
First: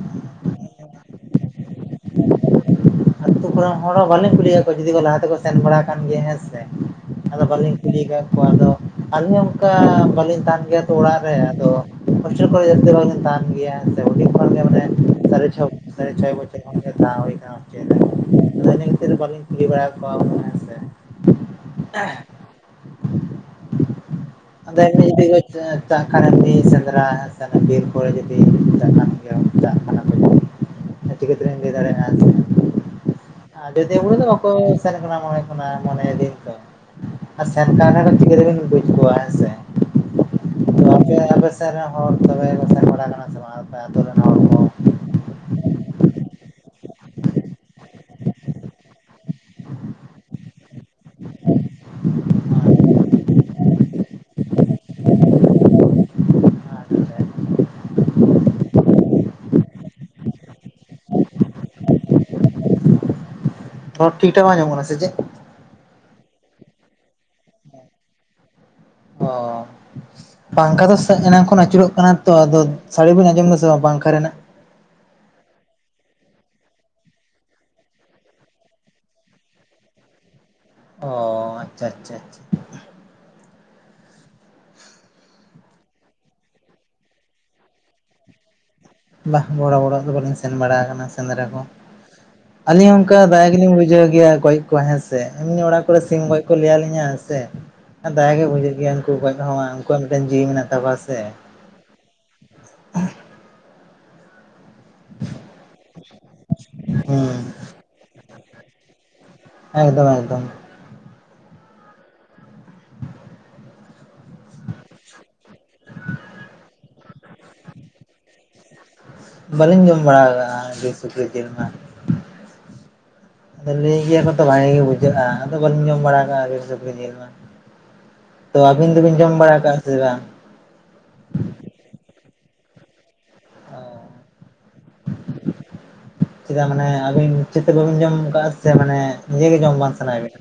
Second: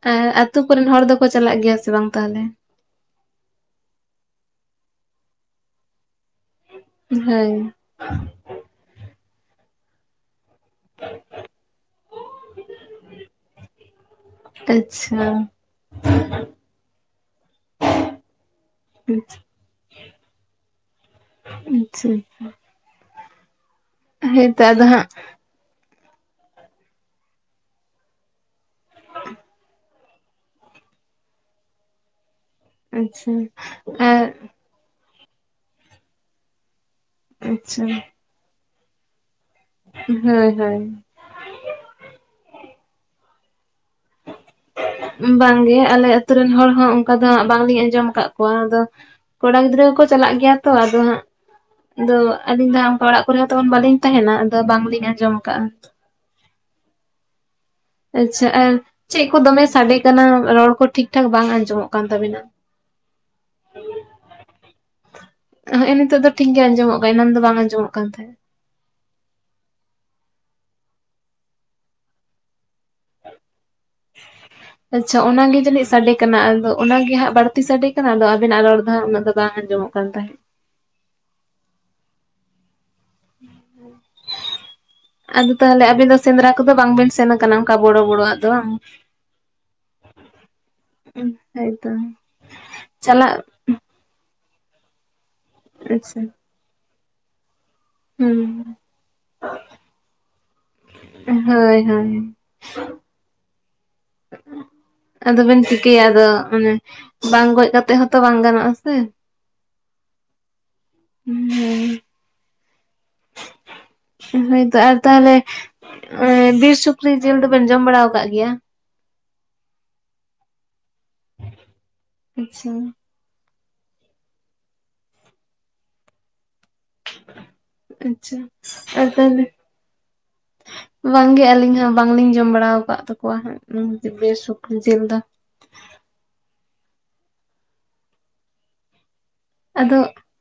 ᱟᱨ ᱟᱛᱳ ᱠᱚᱨᱮᱱ ᱦᱚᱲ ᱫᱚᱠᱚ ᱪᱟᱞᱟᱜ ᱜᱮᱭᱟ ᱥᱮ ᱵᱟᱝ ᱛᱟᱦᱚᱞᱮ? ᱟᱛᱳ ᱠᱚᱨᱮᱱ ᱦᱚᱲ ᱦᱚᱸ ᱵᱟᱹᱞᱤᱧ ᱠᱩᱞᱤᱭᱮᱫ ᱠᱚᱣᱟ ᱡᱩᱫᱤ ᱞᱟᱦᱟ ᱛᱮᱠᱚ ᱥᱮᱱ ᱵᱟᱲᱟ ᱟᱠᱟᱱ ᱜᱮᱭᱟ ᱦᱮᱸ ᱥᱮ ᱟᱫᱚ ᱦᱳᱭ ᱵᱟᱹᱞᱤᱧ ᱠᱩᱞᱤ ᱠᱟᱫ ᱠᱚᱣᱟ ᱟᱫᱚ ᱟᱹᱞᱤᱧ ᱦᱚᱸ ᱚᱱᱠᱟ ᱵᱟᱹᱞᱤᱧ ᱛᱟᱦᱮᱱ ᱜᱮᱭᱟ ᱛᱚ ᱚᱲᱟᱜ ᱨᱮ ᱟᱫᱚ ᱠᱷᱨᱪᱟ ᱠᱚᱨᱮ ᱡᱟᱹᱥᱛᱤ ᱵᱷᱟᱜ ᱛᱟᱦᱮᱱ ᱜᱮᱭᱟ ᱥᱮ ᱦᱩᱰᱤᱧ ᱠᱷᱚᱱᱜ ᱜᱮ ᱟᱪᱪᱷᱟ ᱥᱟᱨᱮ ᱪᱷᱚ ᱥᱟᱭ ᱪᱷᱚᱭ ᱵᱚᱪᱷᱚᱨ ᱠᱷᱚᱱ ᱜᱮ ᱛᱟᱦᱮᱸ ᱦᱳᱭ ᱠᱟᱱᱟ ᱦᱤᱥᱴᱮᱞ ᱨᱮ ᱟᱫᱚ ᱤᱱᱟᱹ ᱠᱷᱟ. ᱛᱤᱨ ᱵᱟᱹᱞᱤᱧ ᱠᱩᱞᱤ ᱵᱟᱲᱟ ᱮᱫ ᱠᱚᱣᱟ ᱦᱮᱸᱥᱮ ᱟᱪᱪᱷᱟ [inaudible] ᱟᱫᱚ ᱮᱢᱱᱤ ᱡᱩᱫᱤᱠᱚ ᱪᱟᱜᱱ ᱮᱢᱱᱤ ᱥᱮᱸᱫᱽᱨᱟ ᱵᱤᱨ ᱠᱚᱨᱮ ᱡᱩᱫᱤ ᱪᱟᱜ ᱠᱷᱟᱱ ᱦ [inaudible] ᱟ ᱪᱤᱠᱟᱹᱛᱤᱞᱤᱧ ᱞᱟᱹᱭᱫᱟᱲᱮᱭᱟᱼᱟ ᱟᱪᱪᱷᱟ ᱟᱡᱚᱫᱤᱭᱟ. ᱠᱚᱨᱮ ᱟᱨ ᱫᱚ ᱵᱟᱠᱚ ᱥᱮᱱ ᱠᱟᱱᱟ ᱢᱚᱱᱮ ᱠᱟᱱᱟ ᱢᱚᱱᱮ ᱫᱤᱱ ᱛᱚ ᱟᱨ ᱥᱮᱱ ᱟᱪᱪᱷᱟ ᱠᱟᱱ ᱨᱮᱦᱚ ᱪᱤᱠᱟᱹᱛᱮᱵᱤᱱ ᱵᱩᱡ ᱠᱚᱣᱟ ᱦᱮᱸᱥᱮ ᱦᱩᱸ ᱦᱩᱸ ᱥᱮ ᱟᱯᱮᱥᱮᱫ ᱨᱮᱱ ᱦᱚᱲ ᱛᱚᱵᱮ ᱠᱚ ᱥᱮᱱ ᱵᱟᱲᱟ ᱠᱟᱱᱟ ᱥᱮ ᱵᱟᱝ ᱟᱯᱮ ᱟᱛᱳ ᱨᱮᱱ ᱦᱚᱲ ᱠᱚ ᱵᱟᱝᱜᱮ ᱟᱞᱮ ᱟᱛᱳ ᱨᱮᱱ ᱦᱚᱲ ᱦᱚᱸ ᱚᱱᱠᱟ ᱫᱚ ᱦᱟᱸᱜ ᱵᱟᱝᱞᱤᱧ ᱟᱸᱡᱚᱢ ᱟᱠᱟᱫ ᱠᱚᱣᱟ ᱟᱫᱚ ᱠᱚᱲᱟ ᱜᱤᱫᱽᱨᱟᱹ ᱠᱚ ᱪᱟᱞᱟᱜ ᱜᱮᱭᱟ ᱛᱚ ᱟᱫᱚ ᱦᱟᱸᱜ ᱟᱫᱚ ᱟᱹᱞᱤᱧ ᱫᱚ ᱦᱟᱸᱜ ᱚᱱᱠᱟ ᱚᱲᱟᱜ ᱠᱚᱨᱮ ᱦᱚᱸ ᱛᱮᱢᱚᱱ ᱵᱟᱹᱞᱤᱧ ᱛᱟᱦᱮᱱᱟ ᱟᱫᱚ ᱵᱟᱝᱞᱤᱧ ᱟᱸᱡᱚᱢ ᱟᱠᱟᱫᱼᱟ᱾ ᱟᱪᱪᱷᱟ ᱟᱨ ᱪᱮᱫ ᱠᱚ ᱫᱚᱢᱮ ᱥᱟᱰᱮ ᱠᱟᱱᱟ ᱨᱚᱲ ᱠᱚ ᱴᱷᱤᱠ ᱴᱷᱟᱠ ᱵᱟᱝ ᱟᱸᱡᱚᱢᱚᱜ ᱠᱟᱱ ᱛᱟᱵᱤᱱᱟ [inaudible] ᱨᱚᱲ ᱴᱷᱤᱠ ᱴᱷᱟᱠ ᱵᱟᱝ ᱟᱡᱚᱢᱚᱜ ᱠᱟᱱᱟ ᱥᱮ ᱪᱮᱫ ᱦᱮᱸ ᱱᱤᱛᱚᱜ ᱫᱚ ᱴᱷᱤᱜ ᱜᱮ ᱟᱸᱡᱚᱢᱚᱜ ᱠᱟᱱᱟ ᱮᱱᱟᱱ ᱫᱚ ᱵᱟᱝ ᱟᱸᱡᱚᱢᱚᱜ ᱠᱟᱱ ᱛᱟᱦᱮᱸᱫ ᱚ ᱯᱟᱝᱠᱷᱟ ᱫᱚ ᱮᱱᱟᱝ ᱠᱷᱚᱱ ᱟᱹᱪᱩᱨᱚᱜ ᱠᱟᱱᱟ ᱛᱚ ᱟᱫᱚ ᱥᱟᱹᱲᱤ ᱵᱤᱱ ᱟᱸᱡᱚᱢ ᱫᱟ ᱥᱮ ᱵᱟᱝ ᱨᱮᱱᱟᱜ ᱟᱪᱷᱟ ᱚᱱᱟᱜᱮ ᱡᱟᱹᱱᱤᱡ ᱥᱟᱰᱮ ᱠᱟᱱᱟ ᱟᱫᱚ ᱚᱱᱟᱜᱮ ᱦᱟᱸᱜ ᱵᱟᱹᱲᱛᱤ ᱥᱟᱰᱮ ᱠᱟᱱᱟ ᱟᱫᱚ ᱟᱵᱤᱱᱟᱜ ᱨᱚᱲ ᱫᱚ ᱦᱟᱸᱜ ᱩᱱᱟᱹᱜ ᱫᱚ ᱵᱟᱝ ᱟᱸᱡᱚᱢᱚᱜ ᱠᱟᱱ ᱛᱟᱦᱮᱜ ᱚ ᱟᱪᱪᱷᱟ ᱟᱪᱪᱷᱟ ᱟᱪᱪᱷᱟ [inaudible] ᱟᱫᱚ ᱛᱟᱦᱚᱞᱮ ᱟᱵᱤᱱ ᱫᱚ ᱥᱮᱸᱫᱽᱨᱟ ᱠᱚᱫᱚ ᱵᱟᱝᱵᱤᱱ ᱥᱮᱱ ᱟᱠᱟᱱᱟ ᱚᱱᱠᱟ ᱵᱚᱲᱚ ᱵᱚᱲᱚᱣᱟᱜ ᱫᱚ ᱵᱟᱝ ᱵᱟ ᱵᱚᱲᱚ ᱵᱚᱲᱚᱣᱟᱜ ᱫᱚ ᱵᱟᱹᱞᱤᱧ ᱥᱮᱱ ᱵᱟᱲᱟ ᱟᱠᱟᱱᱟ ᱥᱮᱸᱫᱽᱨᱟ ᱠᱚ ᱦᱳᱭᱛᱚ ᱟᱹᱞᱤᱧ ᱦᱚᱸ ᱚᱱᱠᱟ ᱫᱟᱭᱟ ᱪᱟᱞᱟᱜ ᱜᱮᱞᱤᱧ ᱵᱩᱡᱷᱟᱹᱣ ᱜᱮᱭᱟ ᱜᱚᱡ ᱠᱚ ᱦᱮᱸᱥᱮ ᱮᱢᱱᱤ ᱚᱲᱟᱜ ᱠᱚᱨᱮ ᱟᱪᱪᱷᱟ ᱥᱤᱢ ᱜᱚᱡ ᱠᱚ ᱞᱟᱹᱭ ᱟᱹᱞᱤᱧᱟ ᱦᱮᱸᱥᱮ ᱟᱨ ᱫᱟᱭᱟ ᱜᱮ ᱵᱩᱡᱷᱟᱹᱜ ᱦᱩᱸ ᱜᱮᱭᱟ ᱩᱱᱠᱩ ᱜᱚᱡ ᱦᱚᱸ ᱩᱱᱠᱩᱣᱟᱜ ᱢᱤᱫᱴᱮᱱ ᱡᱤᱣᱤ ᱢᱮᱱᱟᱜ ᱛᱟᱠᱚᱣᱟ ᱥᱮ ᱦᱳᱭ ᱦᱳᱭ ᱟᱫᱚᱵᱮᱱ ᱪᱤᱠᱟᱹᱭᱟ ᱟᱫᱚ ᱚᱱᱮ ᱦᱩᱸ ᱵᱟᱝ ᱜᱚᱡ ᱠᱟᱛᱮᱜ ᱦᱚᱸᱛᱚ ᱵᱟᱝ ᱜᱟᱱᱚᱜᱼᱟ ᱥᱮ ᱮᱠᱫᱚᱢᱼᱮᱠᱫᱚᱢ ᱦᱩᱸ ᱦᱮᱸ ᱦᱳᱭᱛᱚ ᱟᱨ ᱛᱟᱦᱞᱮ ᱵᱤᱨ ᱥᱩᱠᱨᱤ ᱡᱤᱞ ᱫᱚᱵᱮᱱ ᱡᱚᱢ ᱵᱟᱲᱟ ᱟᱠᱟᱫ ᱜᱮᱭᱟ ᱵᱟᱹᱞᱤᱧ ᱡᱚᱢ ᱵᱟᱲᱟ ᱟᱠᱟᱜᱼᱟ ᱵᱤᱨ ᱥᱩᱠᱨᱤ ᱡᱤᱞ ᱢᱟ ᱟᱪᱪᱷᱟ ᱟᱫᱚ ᱞᱟᱹᱭ ᱜᱮᱭᱟ ᱠᱚᱛᱚ ᱵᱷᱟᱜᱮ ᱜᱮ ᱵᱩᱡᱷᱟᱹᱜᱼᱟ ᱟᱫᱚ ᱵᱟᱹᱞᱤᱧ ᱡᱚᱢ ᱵᱟᱲᱟ ᱟᱠᱟᱜᱼᱟ ᱟᱪᱪᱷᱟ [unintelligible] ᱛᱚ ᱟᱹᱵᱤᱱ ᱟᱨ ᱫᱚᱵᱤᱱ ᱡᱚᱢ ᱛᱟᱦᱚᱞᱮ ᱵᱟᱲᱟ ᱟᱠᱟᱜᱼᱟ ᱥᱮ ᱵᱟᱝ ᱵᱟᱝᱜᱮ ᱟᱹᱞᱤᱧ ᱦᱚᱸ ᱵᱟᱝᱞᱤᱧ ᱡᱚᱢ ᱵᱟᱲᱟ ᱣᱟᱠᱟᱜ ᱛᱟᱠᱚᱣᱟ ᱦᱟᱸᱜ ᱵᱤᱨ ᱥᱩᱠᱨᱤ ᱡᱤᱞ ᱫᱚ ᱪᱮᱫᱟᱜ ᱢᱟᱱᱮ ᱟᱹᱵᱤᱱ ᱪᱮᱫ ᱛᱮ ᱵᱟᱵᱤᱱ ᱡᱚᱢ ᱠᱟᱜᱼᱟ ᱥᱮ ᱢᱟᱱᱮ ᱱᱤᱡᱮ ᱜᱮ ᱡᱚᱢ ᱵᱟᱝ ᱟᱫᱚ ᱥᱟᱱᱟᱭᱮᱫ ᱵᱤᱱᱟ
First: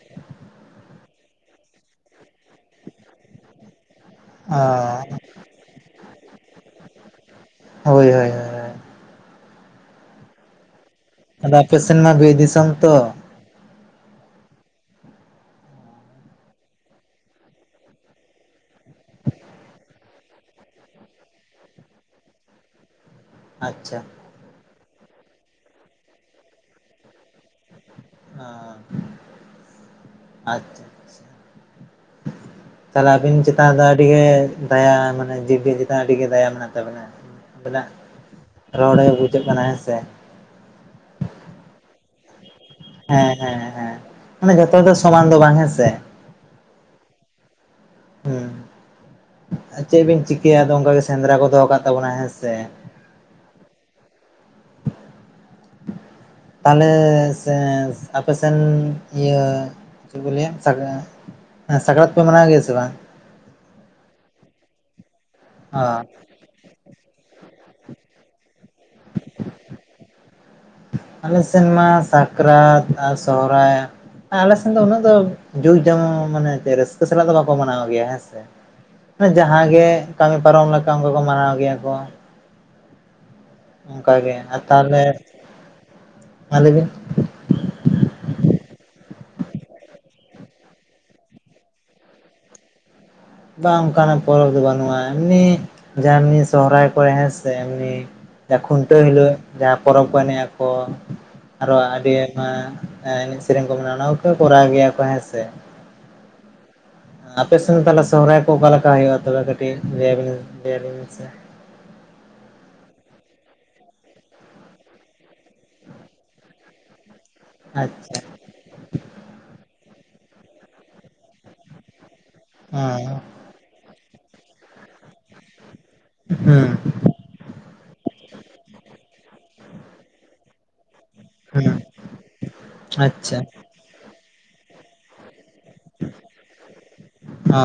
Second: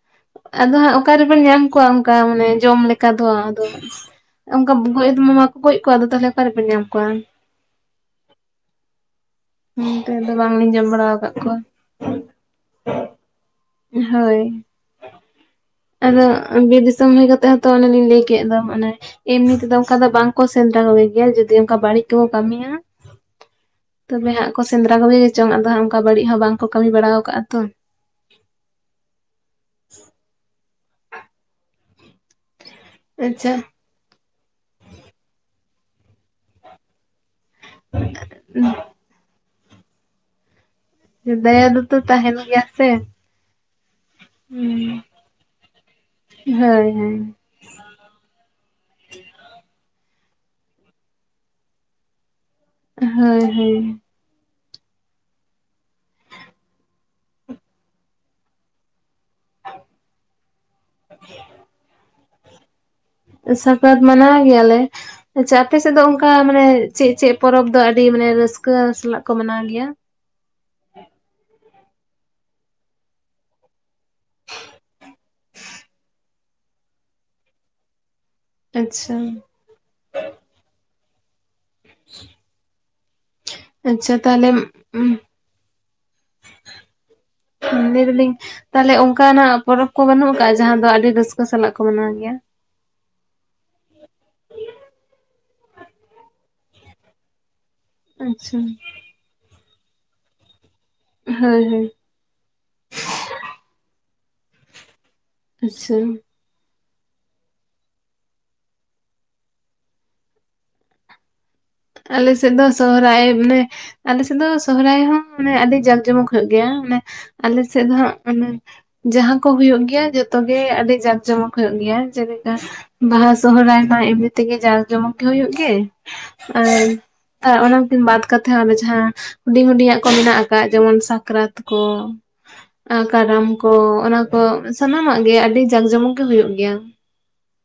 ᱟᱫᱚ ᱦᱟᱸᱜ ᱚᱠᱟ ᱨᱮᱵᱮᱱ ᱧᱟᱢ ᱠᱚᱣᱟ ᱚᱱᱠᱟ ᱢᱟᱱᱮ ᱡᱚᱢ ᱞᱮᱠᱟ ᱫᱚ ᱟᱫᱚ ᱚᱱᱠᱟ ᱜᱚᱡ ᱢᱟᱢᱟ ᱠᱚ ᱜᱚᱡ ᱠᱚᱣᱟ ᱟᱫᱚ ᱛᱟᱦᱚᱞᱮ ᱚᱠᱟ ᱨᱮᱵᱮᱱ ᱧᱟᱢ ᱠᱚᱣᱟ ᱦᱳᱭ ᱦᱳᱭ ᱦᱳᱭ ᱦᱩᱸ ᱛᱮᱦᱮᱧ ᱫᱚ ᱵᱟᱝᱞᱤᱧ ᱡᱚᱢ ᱵᱟᱲᱟᱣ ᱠᱟᱜ ᱟᱫᱚ ᱟᱯᱮ ᱥᱮᱱ ᱢᱟ ᱵᱤᱨ ᱫᱤᱥᱚᱢ ᱛᱚ ᱦᱳᱭ ᱟᱫᱚ ᱵᱤᱨ ᱫᱤᱥᱚᱢ ᱦᱩᱭ ᱠᱟᱛᱮᱜ ᱦᱚᱸᱛᱚ ᱚᱱᱮᱞᱤᱧ ᱞᱟᱹᱭ ᱠᱮᱫ ᱫᱚ ᱢᱟᱱᱮ ᱮᱢᱱᱤ ᱛᱮᱫᱚ ᱚᱱᱠᱟ ᱫᱚ ᱵᱟᱝ ᱠᱚ ᱥᱮᱸᱫᱽᱨᱟ ᱠᱚᱜᱮᱭᱟ ᱡᱩᱫᱤ ᱚᱱᱠᱟ ᱵᱟᱹᱲᱤᱡ ᱠᱚ ᱠᱟᱹᱢᱤᱭᱟ ᱟᱪᱪᱷᱟ ᱛᱚᱵᱮ ᱦᱟᱸᱜ ᱠᱚ ᱥᱮᱸᱫᱽᱨᱟ ᱠᱚᱜ ᱜᱮ ᱪᱚᱝ ᱟᱫᱚ ᱦᱟᱸᱜ ᱚᱱᱠᱟ ᱵᱟᱹᱲᱤᱡ ᱦᱚᱸ ᱵᱟᱝᱠᱚ ᱠᱟᱹᱢᱤ ᱵᱟᱲᱟ ᱣᱟᱠᱟᱜᱼᱟ ᱛᱚ ᱟᱪᱪᱷᱟ [unintelligible] ᱟᱪᱪᱷᱟ ᱛᱟᱦᱞᱮ ᱟᱹᱵᱤᱱ ᱟᱪᱪᱷᱟ ᱪᱮᱛᱟᱱ ᱨᱮᱫᱚ ᱟᱹᱰᱤ ᱜᱮ ᱫᱟᱭᱟ ᱢᱟᱱᱮ ᱡᱤᱵᱽᱞᱤ ᱪᱮᱛᱟᱱ ᱟᱹᱰᱤᱜᱮ ᱫᱟᱭᱟ ᱢᱮᱱᱟᱜ ᱛᱟᱵᱮᱱᱟ ᱵᱚᱞᱮ ᱨᱚᱲᱮ ᱵᱩᱡ ᱪᱮᱫ ᱠᱟᱱᱟ ᱦᱮᱸ ᱥᱮ ᱫᱟᱭᱟ ᱫᱚᱛᱚ ᱛᱟᱦᱮᱱ ᱜᱮᱭᱟ ᱥᱮ ᱦᱮᱸ ᱦᱮᱸ ᱦᱮᱸ ᱢᱟᱱᱮ ᱡᱚᱛᱚ ᱦᱩᱸ ᱫᱚ ᱥᱚᱢᱟᱱ ᱫᱚ ᱵᱟᱝ ᱦᱮᱸ ᱥᱮ ᱦᱳᱭ ᱦᱩᱸ ᱪᱮᱫ ᱵᱤᱱ ᱪᱤᱠᱟᱹᱭᱟ ᱟᱫᱚ ᱚᱱᱠᱟᱜᱮ ᱥᱮᱸᱫᱽᱨᱟ ᱠᱚ ᱫᱚᱦᱚ ᱠᱟᱜ ᱛᱟᱵᱚᱱᱟ ᱦᱮᱸ ᱥᱮ ᱦᱳᱭ ᱦᱳᱭ ᱛᱟᱦᱞᱮ ᱥᱮ ᱟᱯᱮ ᱥᱮᱱ ᱤᱭᱟᱹ ᱪᱮᱫ ᱠᱚ ᱞᱟᱹᱭᱟ ᱥᱟᱠᱨᱟᱛ ᱯᱮ ᱢᱟᱱᱟᱣ ᱜᱮᱭᱟ ᱥᱮ ᱵᱟᱝ ᱥᱟᱠᱨᱟᱛ ᱢᱟᱱᱟᱣ ᱜᱮᱭᱟ ᱞᱮ ᱟᱪᱷᱟ ᱟᱯᱮ ᱚ ᱥᱮᱫ ᱫᱚ ᱚᱱᱠᱟ ᱢᱟᱱᱮ ᱪᱮᱫ-ᱪᱮᱫ ᱯᱚᱨᱚᱵᱽ ᱫᱚ ᱟᱹᱰᱤ ᱢᱟᱱᱮ ᱨᱟᱹᱥᱠᱟᱹ ᱥᱟᱞᱟᱜ ᱠᱚ ᱢᱟᱱᱟᱣ ᱜᱮᱭᱟ ᱟᱞᱮ ᱥᱮᱱ ᱢᱟ ᱥᱟᱠᱨᱟᱛ ᱟᱨ ᱥᱚᱦᱨᱟᱭ ᱟᱞᱮ ᱥᱮᱱ ᱫᱚ ᱩᱱᱟᱹᱜ ᱫᱚ ᱡᱟᱠ-ᱡᱚᱢᱚᱱ ᱢᱟᱱᱮ ᱨᱟᱹᱥᱠᱟᱹ ᱥᱟᱞᱟᱜ ᱫᱚ ᱵᱟᱠᱚ ᱢᱟᱱᱟᱣ ᱜᱮᱭᱟ ᱦᱮᱸ ᱥᱮ ᱟᱪᱪᱷᱟ ᱡᱟᱦᱟᱸ ᱜᱮ ᱠᱟᱹᱢᱤ ᱯᱟᱨᱚᱢ ᱞᱮᱠᱟ ᱚᱝᱠᱟ ᱠᱚ ᱢᱟᱱᱟᱣ ᱜᱮᱭᱟ ᱠᱚ ᱪᱮᱫ ᱦᱚᱸ ᱵᱟᱝ ᱟᱸᱡᱚᱢᱚᱜ ᱠᱟᱱᱟ ᱾ ᱚᱱᱠᱟ ᱟᱪᱷᱟ ᱜᱮ ᱛᱟᱦᱞᱮ ᱟᱨ ᱛᱟᱦᱚᱞᱮ ᱩᱢ ᱢᱟ ᱞᱟᱹᱭ ᱵᱤᱱ ᱞᱟᱹᱭ ᱫᱟ. ᱞᱤᱧ ᱛᱟᱦᱚᱞᱮ ᱚᱱᱠᱟᱱᱟᱜ ᱯᱚᱨᱚᱵᱽ ᱠᱚ ᱵᱟᱹᱱᱩᱜ ᱠᱟᱜᱼᱟ ᱡᱟᱦᱟᱸ ᱫᱚ ᱟᱹᱰᱤ ᱨᱟᱹᱥᱠᱟᱹ ᱥᱟᱞᱟᱜ ᱠᱚ ᱢᱟᱱᱟᱣ ᱜᱮᱭᱟ ᱵᱟᱝ ᱚᱱᱠᱟᱱᱟᱜ ᱯᱚᱨᱚᱵᱽ ᱫᱚ ᱵᱟᱹᱱᱩᱜᱼᱟ ᱮᱢᱱᱤ ᱡᱟᱦᱟᱸ ᱮᱢᱱᱤ ᱥᱚᱦᱨᱟᱭ ᱠᱚᱨᱮ ᱦᱮᱸ ᱥᱮ ᱮᱢᱱᱤ ᱟᱪᱪᱷᱟ ᱠᱷᱩᱱᱴᱟᱹᱣ ᱦᱤᱞᱚᱜ ᱡᱟᱦᱟᱸ ᱯᱚᱨᱚᱵᱽ ᱠᱚ ᱮᱱᱮᱡ ᱟᱠᱚ ᱦᱳᱭ ᱟᱨᱚ ᱦᱳᱭ ᱟᱹᱰᱤ ᱱᱚᱣᱟ ᱮᱱᱮᱡ-ᱥᱮᱨᱮᱧ ᱠᱚ ᱢᱮᱱᱟᱜᱼᱟ ᱚᱱᱟ ᱠᱚ ᱠᱚᱨᱟᱣ ᱜᱮᱭᱟ ᱠᱚ ᱦᱮᱸ ᱥᱮ ᱟᱪᱷᱟ ᱟᱯᱮ ᱥᱮᱱ ᱛᱟᱦᱚᱞᱮ ᱥᱚᱦᱨᱟᱭ ᱠᱚ ᱚᱠᱟ ᱞᱮᱠᱟ ᱦᱩᱭᱩᱜᱼᱟ, ᱛᱚᱵᱮ ᱠᱟᱹᱴᱤᱡ ᱞᱟᱹᱭ ᱟᱵᱤᱱ-ᱞᱟᱹᱭ ᱟᱵᱤᱱ ᱢᱮᱥᱮ ᱟᱞᱮ ᱥᱮᱫ ᱫᱚ ᱥᱚᱦᱨᱟᱭ ᱢᱟᱱᱮ ᱟᱞᱮ ᱥᱮᱫ ᱫᱚ ᱥᱚᱦᱨᱟᱭ ᱦᱚᱸ ᱢᱟᱱᱮ ᱟᱹᱰᱤ ᱡᱟᱠ ᱡᱚᱢᱚᱠ ᱦᱩᱭᱩᱜ ᱜᱮᱭᱟ ᱢᱟᱱᱮ ᱟᱞᱮ ᱥᱮᱫ ᱫᱚ ᱦᱟᱜ ᱟᱪᱪᱷᱟ ᱢᱟᱱᱮ ᱡᱟᱦᱟᱸ ᱠᱚ ᱦᱩᱭᱩᱜ ᱜᱮᱭᱟ ᱡᱚᱛᱚ ᱜᱮ ᱟᱹᱰᱤ ᱡᱟᱠ ᱡᱚᱢᱚᱠ ᱦᱩᱭᱩᱜ ᱜᱮᱭᱟ ᱡᱮ ᱞᱮᱠᱟ ᱦᱮᱸ ᱵᱟᱦᱟ ᱥᱚᱦᱨᱟᱭ ᱢᱟ ᱮᱢᱱᱤ ᱛᱮᱜᱮ ᱡᱟᱠ ᱡᱚᱢᱚᱠ ᱜᱮ ᱦᱩᱭᱩᱜ ᱜᱮ ᱦᱩᱸ ᱟᱨ ᱚᱱᱟᱠᱤᱱ ᱵᱟᱛ ᱠᱟᱛᱮ ᱦᱚᱸ ᱟᱫᱚ ᱡᱟᱦᱟᱸ ᱦᱩᱰᱤᱧ-ᱦᱩᱰᱤᱧ ᱟᱜ ᱠᱚ ᱢᱮᱱᱟᱜ ᱠᱟᱜ-ᱟ ᱡᱮᱢᱚᱱ ᱥᱟ- ᱠᱨᱟᱛ ᱦᱩᱸ ᱠᱚ ᱟᱪᱪᱷᱟ ᱠᱟᱨᱟᱢ ᱠᱚ ᱚᱱᱟ ᱠᱚ ᱥᱟᱱᱟᱢᱟᱜ ᱜᱮ ᱟᱹᱰᱤ ᱡᱟᱠ-ᱡᱚᱢᱚᱠ ᱜᱮ ᱦᱩᱭᱩᱜ ᱜᱮᱭᱟ ᱚ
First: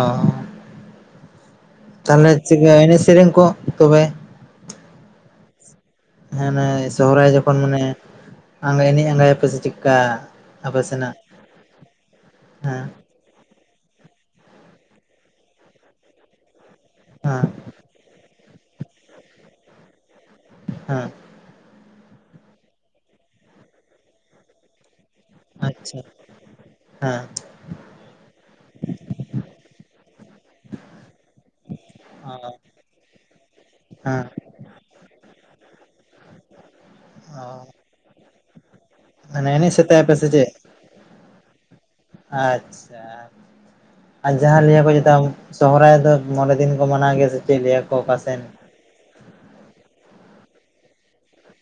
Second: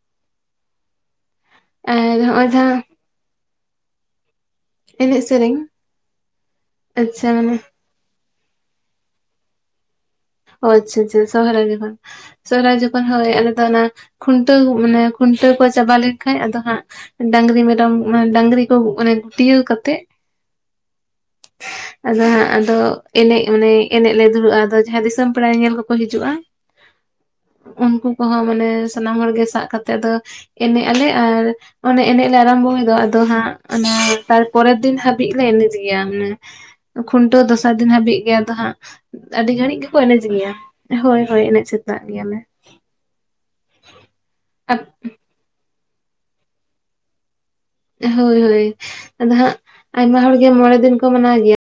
ᱟᱨ ᱛᱟᱦᱞᱮ ᱦᱚᱸᱜᱼᱚᱭ ᱪᱤᱠᱟᱹ ᱡᱟᱦᱟᱸ ᱮᱱᱮᱡ -ᱥᱮᱨᱮᱧ ᱠᱚ ᱛᱚᱵᱮ ᱮᱱᱮᱡ-ᱥᱮᱨᱮᱧ ᱦᱟᱱᱮ ᱥᱚᱦᱨᱟᱭ ᱡᱚᱠᱷᱚᱱ ᱢᱟᱱᱮ ᱮᱱᱮᱡ ᱟᱸᱜᱟ ᱭᱟᱯᱮ ᱥᱮ ᱪᱮᱫᱞᱮᱠᱟ ᱚ ᱟᱪᱷᱟ-ᱟᱪᱷᱟ ᱥᱚᱦᱨᱟᱭ ᱡᱚᱠᱷᱚᱱ, ᱥᱚᱦᱨᱟᱭ ᱦᱮᱸ ᱡᱚᱠᱷᱚᱱ ᱦᱚᱭ ᱟᱞᱮ ᱫᱚ ᱚᱱᱟ ᱠᱷᱩᱱᱴᱟᱹᱣ ᱢᱟᱱᱮ ᱠᱷᱩᱱᱴᱟᱹᱣ ᱠᱚ ᱪᱟᱵᱟ ᱞᱮᱱ ᱠᱷᱟᱡ ᱟᱫᱚ ᱦᱟᱜ ᱦᱮᱸ ᱰᱟᱝᱨᱤ ᱢᱮᱨᱚᱢ ᱢᱟᱱᱮ ᱰᱟᱝᱨᱤ ᱠᱚ ᱢᱟᱱᱮ ᱛᱤᱭᱟᱹᱨ ᱠᱟᱛᱮᱜ ᱦᱮᱸ ᱟᱫᱚ ᱦᱟᱸᱜ ᱟᱫᱚ ᱮᱱᱮᱡ ᱢᱟᱱᱮ ᱮᱱᱮᱡ ᱞᱮ ᱫᱩᱲᱩᱵᱼᱟ, ᱟᱫᱚ ᱡᱟᱦᱟᱸᱛᱤᱥ ᱯᱮᱲᱟ ᱧᱮᱞᱼᱧᱮᱞ ᱠᱚᱠᱚ ᱟᱪᱪᱷᱟ ᱦᱤᱡᱩᱜᱼᱟ᱾ ᱦᱮᱸ ᱩᱱᱠᱩ ᱠᱚᱦᱚᱸ ᱢᱟᱱᱮ ᱥᱟᱱᱟᱢ ᱦᱚᱲ ᱜᱮ ᱥᱟᱵ ᱠᱟᱛᱮ ᱫᱚ ᱮᱱᱮᱡ ᱟᱞᱮ ᱟᱨ ᱚᱱᱮ ᱮᱱᱮᱡ ᱚ ᱞᱮ ᱟᱨᱟᱢᱵᱷᱚᱭ ᱫᱚ ᱟᱫᱚ ᱦᱟᱸᱜ ᱦᱮᱸ ᱛᱟᱨᱯᱚᱨᱮᱨ ᱫᱤᱱ ᱦᱟᱹᱵᱤᱡ ᱞᱮ ᱮᱱᱮᱡ ᱜᱮᱭᱟ ᱚᱱᱮ ᱠᱷᱩᱱᱴᱟᱹᱣ ᱚ ᱫᱚᱥᱟᱨ ᱫᱤᱱ ᱦᱟᱹᱵᱤᱡ ᱜᱮ ᱟᱫᱚ ᱦᱟᱸᱜ ᱢᱟᱱᱮ ᱮᱱᱮᱡ ᱥᱮᱛᱟᱜᱟᱯᱮ ᱥᱮ ᱪᱮᱫ? ᱦᱚᱭ-ᱦᱚᱭ ᱮᱱᱮᱡ ᱥᱮᱛ ᱟᱪᱷᱟ ᱟᱨ ᱡᱟᱦᱟᱸ ᱞᱟᱹᱭᱟᱠᱚ ᱪᱮᱛᱟ ᱥᱚᱦᱚᱨᱟᱭ ᱫᱚ ᱢᱚᱬᱮ ᱫᱤᱱ ᱠᱚ ᱢᱟᱱᱟ ᱜᱮᱭᱟ ᱥᱮ ᱪᱮᱫ ᱞᱟᱹᱭᱟᱠᱚ ᱚᱠᱟᱥᱮᱱ ᱦᱚᱭ-ᱦᱚᱭ ᱟᱫᱚ ᱦᱟᱸᱜ ᱟᱭᱢᱟ ᱦᱚᱲ ᱜᱮ ᱢᱚᱲᱮ ᱫᱤᱱ ᱠᱚ ᱢᱟᱱᱟᱣ ᱜᱮᱭᱟ